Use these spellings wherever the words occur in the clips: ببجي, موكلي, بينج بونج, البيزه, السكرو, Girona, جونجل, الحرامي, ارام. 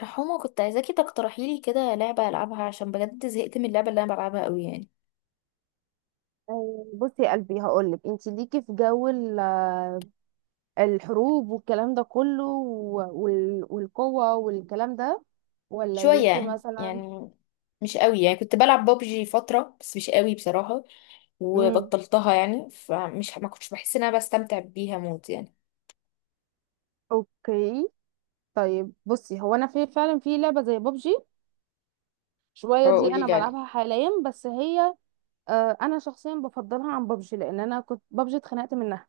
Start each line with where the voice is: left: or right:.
left: حمو، كنت عايزاكي تقترحي لي كده لعبة ألعبها عشان بجد زهقت من اللعبة اللي أنا بلعبها قوي يعني.
right: بصي يا قلبي هقولك انت ليكي في جو الحروب والكلام ده كله والقوة والكلام ده ولا
left: شوية
right: ليكي
left: يعني
right: مثلا.
left: يعني مش قوي يعني. كنت بلعب بابجي فترة بس مش قوي بصراحة
right: امم
left: وبطلتها يعني. فمش ما كنتش بحس إن أنا بستمتع بيها موت يعني.
right: اوكي، طيب بصي، هو انا في فعلا في لعبة زي ببجي
left: اه،
right: شوية، دي
left: قولي
right: انا
left: لي عليه.
right: بلعبها حاليا. بس هي، انا شخصيا بفضلها عن ببجي لان انا كنت ببجي اتخنقت منها.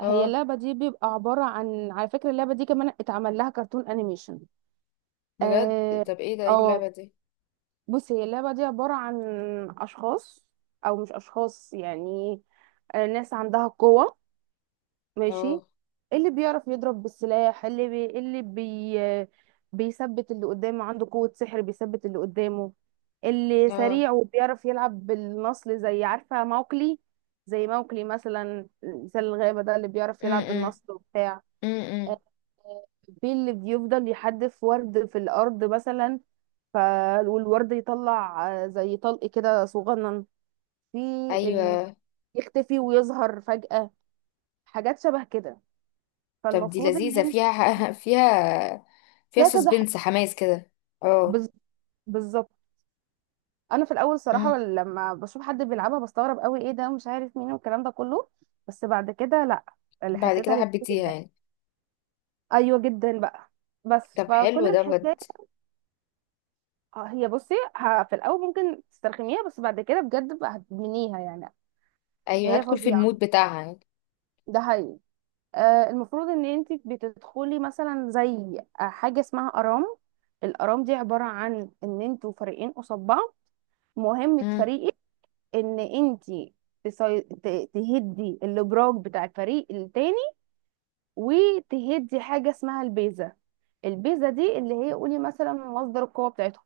right: هي
left: اه،
right: اللعبة دي بيبقى عبارة عن، على فكرة اللعبة دي كمان اتعمل لها كرتون انيميشن.
left: بجد؟
right: اه.
left: طب، ايه
right: آه،
left: اللعبة دي؟
right: بص هي اللعبة دي عبارة عن أشخاص، أو مش أشخاص يعني، ناس عندها قوة. ماشي.
left: اه.
right: اللي بيعرف يضرب بالسلاح اللي بي... اللي بي... آه، بيثبت اللي قدامه، عنده قوة سحر بيثبت اللي قدامه. اللي
left: اه.
right: سريع وبيعرف يلعب بالنصل زي عارفة موكلي، زي موكلي مثلا، مثل الغابة ده، اللي بيعرف يلعب
left: امم.
right: بالنصل وبتاع.
left: امم.
right: آه، بيه اللي بيفضل يحدف ورد في الأرض مثلا، ف، والورد يطلع زي طلق كده صغنن، في ال...
left: ايوه.
right: يختفي ويظهر فجأة، حاجات شبه كده.
left: طب، دي
right: فالمفروض ان
left: لذيذة،
right: انت،
left: فيها فيها
right: فيها
left: سسبنس، حماس كده. اه.
right: بز... بالظبط. انا في الاول صراحة
left: امم.
right: لما بشوف حد بيلعبها بستغرب قوي، ايه ده ومش عارف مين والكلام ده كله. بس بعد كده لا، اللي
left: بعد
right: حسيتها
left: كده
right: لذيذة
left: حبيتيها
right: جدا.
left: يعني؟
right: ايوه جدا بقى، بس
left: طب،
right: فكل
left: حلو ده
right: الحكايه،
left: بجد.
right: هي بصي، في الاول ممكن تسترخميها بس بعد كده بجد بقى هتدمنيها يعني.
left: ايوه،
right: هي
left: هدخل في
right: فظيعه،
left: المود بتاعها يعني.
right: ده حقيقي. المفروض ان انت بتدخلي مثلا زي حاجه اسمها ارام. الارام دي عباره عن ان انتوا فريقين قصاد بعض. مهمه
left: امم.
right: فريقك ان انت تهدي الابراج بتاع الفريق التاني، وتهدي حاجه اسمها البيزه. البيزه دي اللي هي، قولي مثلا، مصدر القوه بتاعتهم.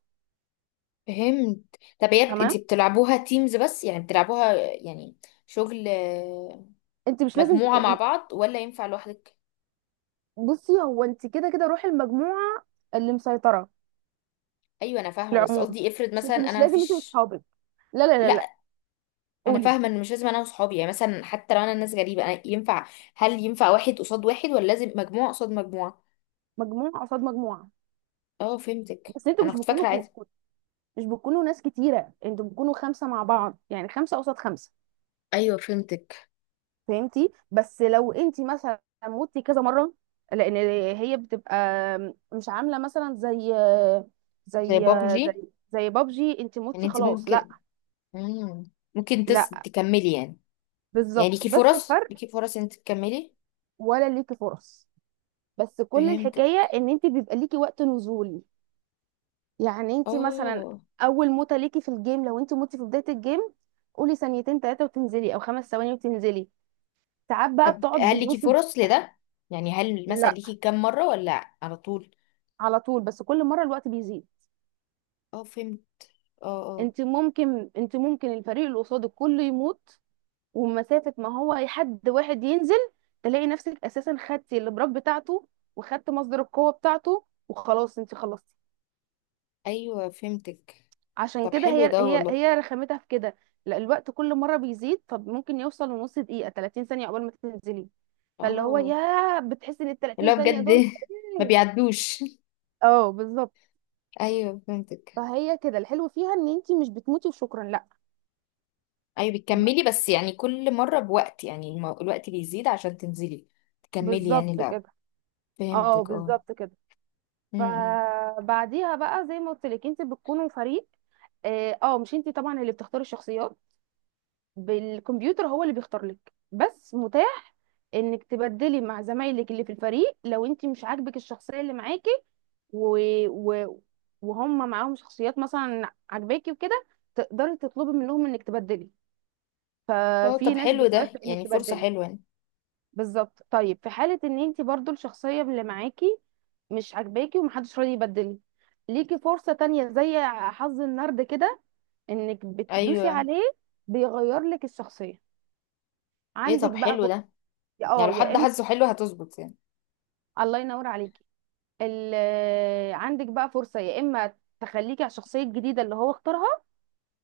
left: فهمت. طب، انتي
right: تمام.
left: بتلعبوها تيمز بس، يعني بتلعبوها يعني شغل،
right: انت مش لازم
left: مجموعة مع
right: ت-
left: بعض ولا ينفع لوحدك؟
right: بصي هو انت كده كده روحي المجموعه اللي مسيطره
left: ايوه، انا
right: في
left: فاهمة، بس
right: العموم.
left: قصدي افرض
right: بس
left: مثلا
right: انت مش
left: انا
right: لازم انت
left: مفيش.
right: واصحابك، لا لا لا
left: لا،
right: لا
left: انا
right: قولي.
left: فاهمة ان مش لازم انا وصحابي، يعني مثلا حتى لو انا ناس غريبة أنا ينفع. هل ينفع واحد قصاد واحد ولا لازم مجموعة قصاد مجموعة؟
right: مجموعه قصاد مجموعه.
left: اه، فهمتك،
right: بس انتوا
left: انا
right: مش
left: كنت فاكرة عادي.
right: مش بتكونوا ناس كتيره، انتوا بتكونوا خمسه مع بعض، يعني خمسه قصاد خمسه.
left: ايوه، فهمتك.
right: فهمتي. بس لو انت مثلا موتي كذا مره، لان هي بتبقى مش عامله مثلا زي،
left: زي
right: زي
left: بابجي.
right: زي بابجي، انت
left: يعني
right: موتي
left: انتي
right: خلاص لا.
left: ممكن. مم. ممكن
right: لا،
left: تكملي يعني. يعني
right: بالظبط،
left: ليكي
right: بس
left: فرص
right: الفرق،
left: ليكي فرص انت تكملي.
right: ولا ليكي فرص، بس كل الحكايه
left: فهمتك.
right: ان انت بيبقى ليكي وقت نزول. يعني انت مثلا
left: اه.
right: اول موته ليكي في الجيم، لو انت موتي في بدايه الجيم، قولي ثانيتين ثلاثه وتنزلي، او خمس ثواني وتنزلي. ساعات بقى
left: طب،
right: بتقعد
left: هل ليكي
right: بالنص.
left: فرص لده؟ يعني هل مثلا
right: لا،
left: ليكي كام مرة ولا على طول؟
right: على طول، بس كل مره الوقت بيزيد.
left: اه، فهمت. اه. اه.
right: انت ممكن الفريق اللي قصادك كله يموت، ومسافه ما هو حد واحد ينزل، تلاقي نفسك اساسا خدتي البراك بتاعته، وخدت مصدر القوه بتاعته، وخلاص انت خلصتي.
left: ايوه، فهمتك.
right: عشان
left: طب،
right: كده
left: حلو
right: هي
left: ده
right: هي
left: والله.
right: هي رخامتها في كده. لا، الوقت كل مره بيزيد، فممكن يوصل لنص دقيقه، 30 ثانيه قبل ما تنزلي، فاللي هو
left: اه.
right: يا بتحسي ان ال
left: اللي
right: 30
left: هو
right: ثانيه
left: بجد
right: دول
left: ما بيعدوش.
right: اه بالظبط.
left: ايوه، فهمتك.
right: فهي كده الحلو فيها ان انتي مش بتموتي وشكرا لا
left: ايوه،
right: بس.
left: بتكملي، بس يعني كل مرة بوقت، يعني الوقت بيزيد عشان تنزلي تكملي يعني.
right: بالظبط
left: لا.
right: كده. اه
left: فهمتك. اه.
right: بالظبط كده.
left: م.
right: فبعديها بقى زي ما قلت لك انت بتكونوا فريق. اه، مش انت طبعا اللي بتختاري الشخصيات، بالكمبيوتر هو اللي بيختار لك. بس متاح انك تبدلي مع زمايلك اللي في الفريق، لو انت مش عاجبك الشخصيه اللي معاكي، و... و... وهم معاهم شخصيات مثلا عاجباكي وكده، تقدري تطلبي منهم انك تبدلي.
left: اه،
right: ففي
left: طب
right: ناس
left: حلو ده،
right: بتوافق انك
left: يعني فرصة
right: تبدلي.
left: حلوة يعني.
right: بالظبط. طيب في حالة ان انت برضو الشخصية اللي معاكي مش عاجباكي، ومحدش راضي يبدل، ليكي فرصة تانية، زي حظ النرد كده، انك بتدوسي
left: ايوه.
right: عليه، بيغير لك الشخصية،
left: ايه،
right: عندك
left: طب
right: بقى
left: حلو
right: فرصة.
left: ده. يعني
right: اه
left: لو
right: يا
left: حد
right: اما،
left: حاسه حلو هتظبط يعني.
right: الله ينور عليكي، ال... آه، عندك بقى فرصة يا اما تخليكي على الشخصية الجديدة اللي هو اختارها،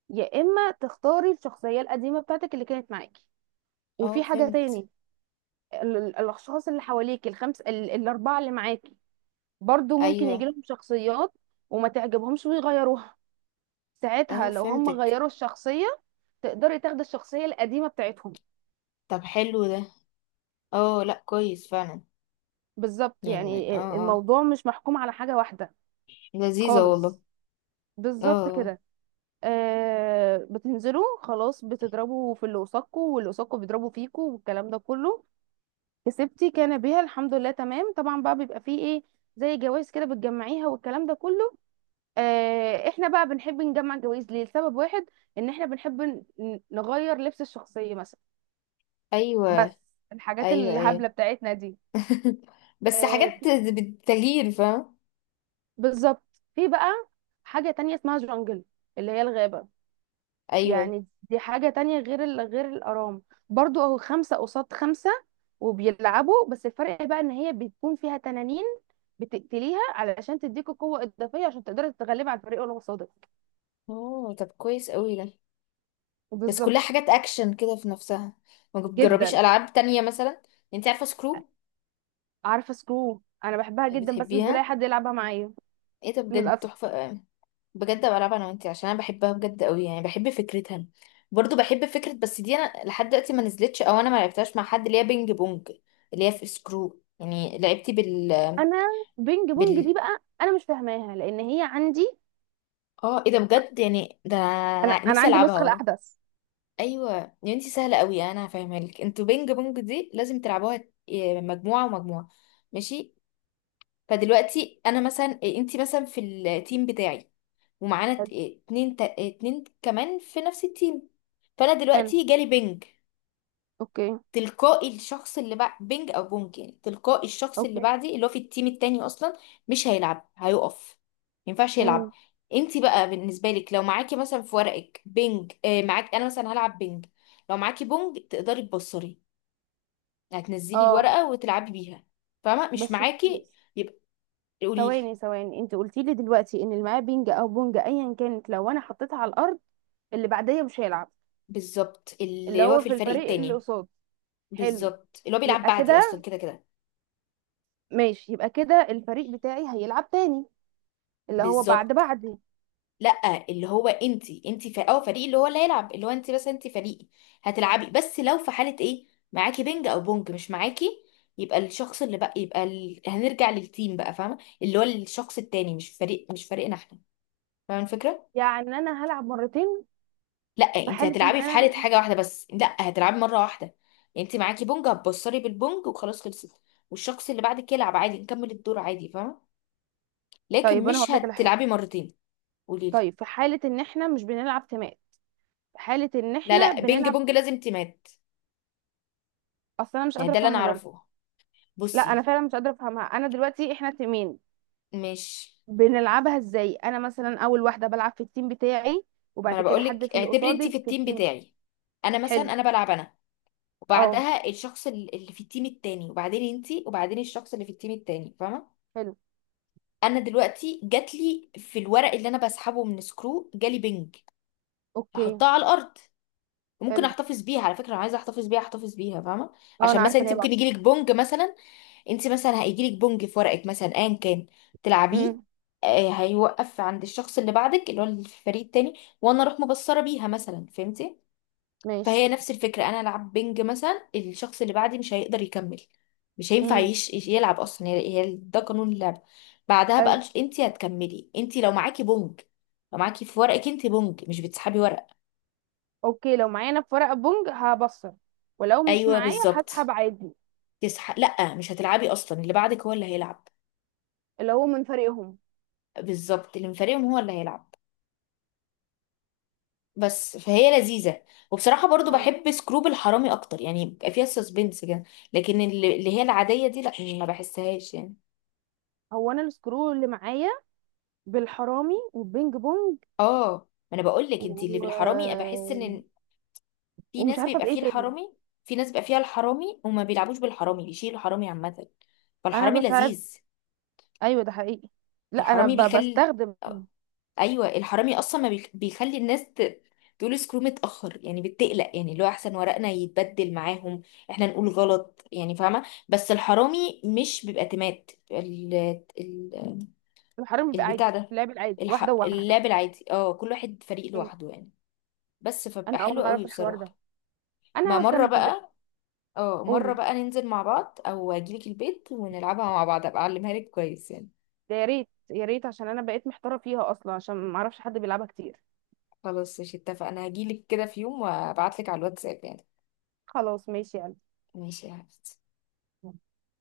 right: يا اما تختاري الشخصية القديمة بتاعتك اللي كانت معاكي.
left: اه،
right: وفي حاجة
left: فهمت.
right: تاني، الاشخاص اللي حواليك، الخمس، الاربعة اللي معاكي، برضو ممكن يجي
left: ايوه.
right: لهم شخصيات وما تعجبهمش ويغيروها،
left: اه،
right: ساعتها لو هم
left: فهمتك.
right: غيروا الشخصية تقدري تاخدي الشخصية القديمة بتاعتهم.
left: طب، حلو ده. اه، لا كويس فعلا.
right: بالظبط،
left: يعني اه.
right: يعني
left: اه.
right: الموضوع مش محكوم على حاجة واحدة
left: لذيذة والله.
right: خالص.
left: اه.
right: بالظبط
left: آه. اه.
right: كده. آه، بتنزلوا خلاص، بتضربوا في اللي قصادكوا، واللي قصادكوا بيضربوا فيكوا والكلام ده كله. كسبتي كان بيها الحمد لله تمام. طبعا بقى بيبقى فيه ايه، زي جوائز كده بتجمعيها والكلام ده كله. احنا بقى بنحب نجمع جوائز ليه، لسبب واحد، ان احنا بنحب نغير لبس الشخصية مثلا، بس
left: ايوه.
right: الحاجات
left: ايوه. ايوه.
right: الهبلة بتاعتنا دي.
left: بس
right: آه،
left: حاجات
right: في-
left: بالتغيير، فاهم.
right: بالظبط. في بقى حاجة تانية اسمها جونجل، اللي هي الغابة،
left: ايوه.
right: يعني دي حاجة تانية غير غير الأرام. برضو اهو خمسة قصاد خمسة، وبيلعبوا، بس الفرق بقى ان هي بتكون فيها تنانين، بتقتليها علشان تديكوا قوة إضافية عشان تقدري تتغلبي على الفريق اللي قصادك.
left: اه، طب كويس قوي ده. بس
right: بالظبط.
left: كلها حاجات اكشن كده في نفسها، ما بتجربيش
right: جدا.
left: العاب تانية مثلا؟ انت عارفة سكرو؟
right: عارفه سكرو، انا بحبها جدا بس مش بلاقي
left: بتحبيها؟
right: حد يلعبها معايا
left: ايه ده بجد،
right: للاسف.
left: تحفة. بجد، بلعب انا وانتي عشان انا بحبها بجد قوي، يعني بحب فكرتها. برضو بحب فكرة، بس دي انا لحد دلوقتي ما نزلتش، او انا ما لعبتهاش مع حد، اللي هي بينج بونج. اللي هي في سكرو، يعني لعبتي بال
right: انا بينج بونج دي
left: بال
right: بقى انا مش فاهماها، لان هي عندي،
left: اه، ايه ده بجد، يعني ده
right: انا
left: أنا
right: انا
left: نفسي
right: عندي
left: العبها
right: النسخه
left: والله.
right: الاحدث.
left: ايوه. يا انتي، سهلة قوي، انا هفهمها لك. انتوا بينج بونج دي لازم تلعبوها، مجموعة ومجموعة. ماشي. فدلوقتي انا مثلا، انتي مثلا في التيم بتاعي، ومعانا
right: حلو.
left: اتنين اتنين كمان في نفس التيم. فانا
right: حلو.
left: دلوقتي جالي بنج.
right: اوكي.
left: تلقائي الشخص اللي بعد بنج او بونج، يعني تلقائي الشخص اللي
right: اوكي.
left: بعدي، اللي هو في التيم التاني اصلا، مش هيلعب، هيقف. ما ينفعش يلعب.
right: امم.
left: انتي بقى بالنسبه لك لو معاكي مثلا في ورقك بنج، اه، معاك، انا مثلا هلعب بنج. لو معاكي بونج تقدري تبصري، هتنزلي
right: اه
left: الورقه وتلعبي بيها. فاهمه؟ مش
right: بس.
left: معاكي، يبقى، قولي لي.
right: ثواني ثواني، انت قلتي لي دلوقتي ان اللي معاه بينج او بونج ايا كانت، لو انا حطيتها على الارض اللي بعديه مش هيلعب.
left: بالظبط،
right: اللي
left: اللي هو
right: هو
left: في
right: في
left: الفريق
right: الفريق اللي
left: التاني.
right: قصاد. حلو،
left: بالظبط، اللي هو بيلعب
right: يبقى
left: بعدي اصلا
right: كده،
left: كده كده.
right: ماشي يبقى كده الفريق بتاعي هيلعب تاني، اللي هو بعد
left: بالظبط،
right: بعدي.
left: لا، اللي هو انت، او فريق، اللي هو اللي هيلعب، اللي هو انت، بس انت فريق هتلعبي. بس لو في حاله ايه معاكي بنج او بونج مش معاكي، يبقى الشخص اللي بقى يبقى هنرجع للتيم بقى. فاهمه؟ اللي هو الشخص التاني، مش فريق، مش فريقنا احنا. فاهمه الفكره؟
right: يعني انا هلعب مرتين.
left: لا،
right: في
left: انت
right: حالة ان
left: هتلعبي في حاله
right: انا،
left: حاجه واحده بس، لا، هتلعبي مره واحده. انت معاكي بونج، هتبصري بالبونج وخلاص، خلصت. والشخص اللي بعدك يلعب عادي، نكمل الدور عادي. فاهمه؟ لكن
right: طيب انا
left: مش
right: هقول لك على حاجة.
left: هتلعبي مرتين. قولي لي.
right: طيب في حالة ان احنا مش بنلعب تيمات، في حالة ان
left: لا،
right: احنا
left: لا، بينج
right: بنلعب،
left: بونج لازم تيمات.
right: اصل انا مش
left: يعني
right: قادرة
left: ده اللي انا
right: افهمها برضه.
left: اعرفه.
right: لا انا
left: بصي.
right: فعلا مش قادرة افهمها. انا دلوقتي احنا تيمين،
left: مش.
right: بنلعبها ازاي؟ انا مثلا اول واحدة بلعب في التيم بتاعي،
left: ما انا
right: وبعد كده حد
left: بقولك،
right: في اللي
left: اعتبري انت
right: قصادي
left: في
right: في
left: التيم
right: التيم.
left: بتاعي، انا مثلا،
right: حلو.
left: انا بلعب انا،
right: اه.
left: وبعدها الشخص اللي في التيم التاني، وبعدين انت، وبعدين الشخص اللي في التيم التاني. فاهمه؟
right: حلو.
left: انا دلوقتي جات لي في الورق اللي انا بسحبه من سكرو، جالي بنج.
right: اوكي.
left: هحطها على الارض، وممكن
right: حلو.
left: احتفظ بيها، على فكره، لو عايزه احتفظ بيها احتفظ بيها. فاهمه؟
right: اه، انا
left: عشان مثلا
right: عارفة ان
left: انت
right: هي
left: ممكن
right: بعشرة.
left: يجيلك بونج مثلا. انت مثلا هيجيلك بونج في ورقك مثلا ايا كان، تلعبيه.
right: امم.
left: هيوقف عند الشخص اللي بعدك، اللي هو اللي في الفريق التاني، وانا اروح مبصره بيها مثلا. فهمتي؟
right: ماشي.
left: فهي نفس الفكره. انا العب بينج مثلا، الشخص اللي بعدي مش هيقدر يكمل، مش هينفع
right: امم.
left: يلعب اصلا. هي ده قانون اللعب. بعدها بقى
right: حلو.
left: انت هتكملي، انت لو معاكي بونج، لو معاكي في ورقك انت بونج مش بتسحبي ورق.
right: اوكي، لو معايا انا في ورقة بونج هبصر، ولو مش
left: ايوه،
right: معايا
left: بالظبط.
right: هسحب عادي.
left: لا، مش هتلعبي اصلا، اللي بعدك هو اللي هيلعب.
right: اللي هو من فريقهم.
left: بالظبط، اللي من فريقهم هو اللي هيلعب. بس فهي لذيذة. وبصراحة برضو بحب سكروب الحرامي أكتر، يعني بيبقى فيها سسبنس كده. لكن اللي هي العادية دي لأ، ما بحسهاش يعني.
right: هو انا السكرو اللي معايا بالحرامي والبينج بونج،
left: اه، ما أنا بقولك،
right: و...
left: انتي اللي بالحرامي، بحس إن في
right: ومش
left: ناس
right: عارفه
left: بيبقى
right: بايه
left: فيه
right: تاني.
left: الحرامي. في ناس بيبقى فيها الحرامي وما بيلعبوش بالحرامي، بيشيلوا الحرامي عامة.
right: انا
left: فالحرامي
right: بساعد.
left: لذيذ.
right: ايوه ده حقيقي. لا انا
left: الحرامي بيكل.
right: بستخدم.
left: ايوه، الحرامي اصلا ما بيخلي الناس تقول سكرو متاخر، يعني بتقلق، يعني اللي هو احسن ورقنا يتبدل معاهم، احنا نقول غلط يعني. فاهمه؟ بس الحرامي مش بيبقى تمات، ال ال
right: الحرامي بيبقى عادي،
left: البتاع ده.
right: اللعب العادي، واحده وواحده.
left: اللعب العادي، كل واحد فريق لوحده يعني. بس
right: انا
left: فبقى
right: اول
left: حلو
right: مره
left: قوي
right: اعرف الحوار ده،
left: بصراحه. ما
right: انا
left: مره
right: كان في
left: بقى. اه، مره
right: قولي،
left: بقى ننزل مع بعض، او اجيلك البيت ونلعبها مع بعض، ابقى اعلمها لك كويس يعني.
right: ده يا ريت يا ريت، عشان انا بقيت محتاره فيها اصلا، عشان ما اعرفش حد بيلعبها كتير.
left: خلاص، مش اتفقنا، هجيلك كده في يوم وابعتلك على الواتساب يعني.
right: خلاص ماشي يعني.
left: ماشي يا حبيبتي.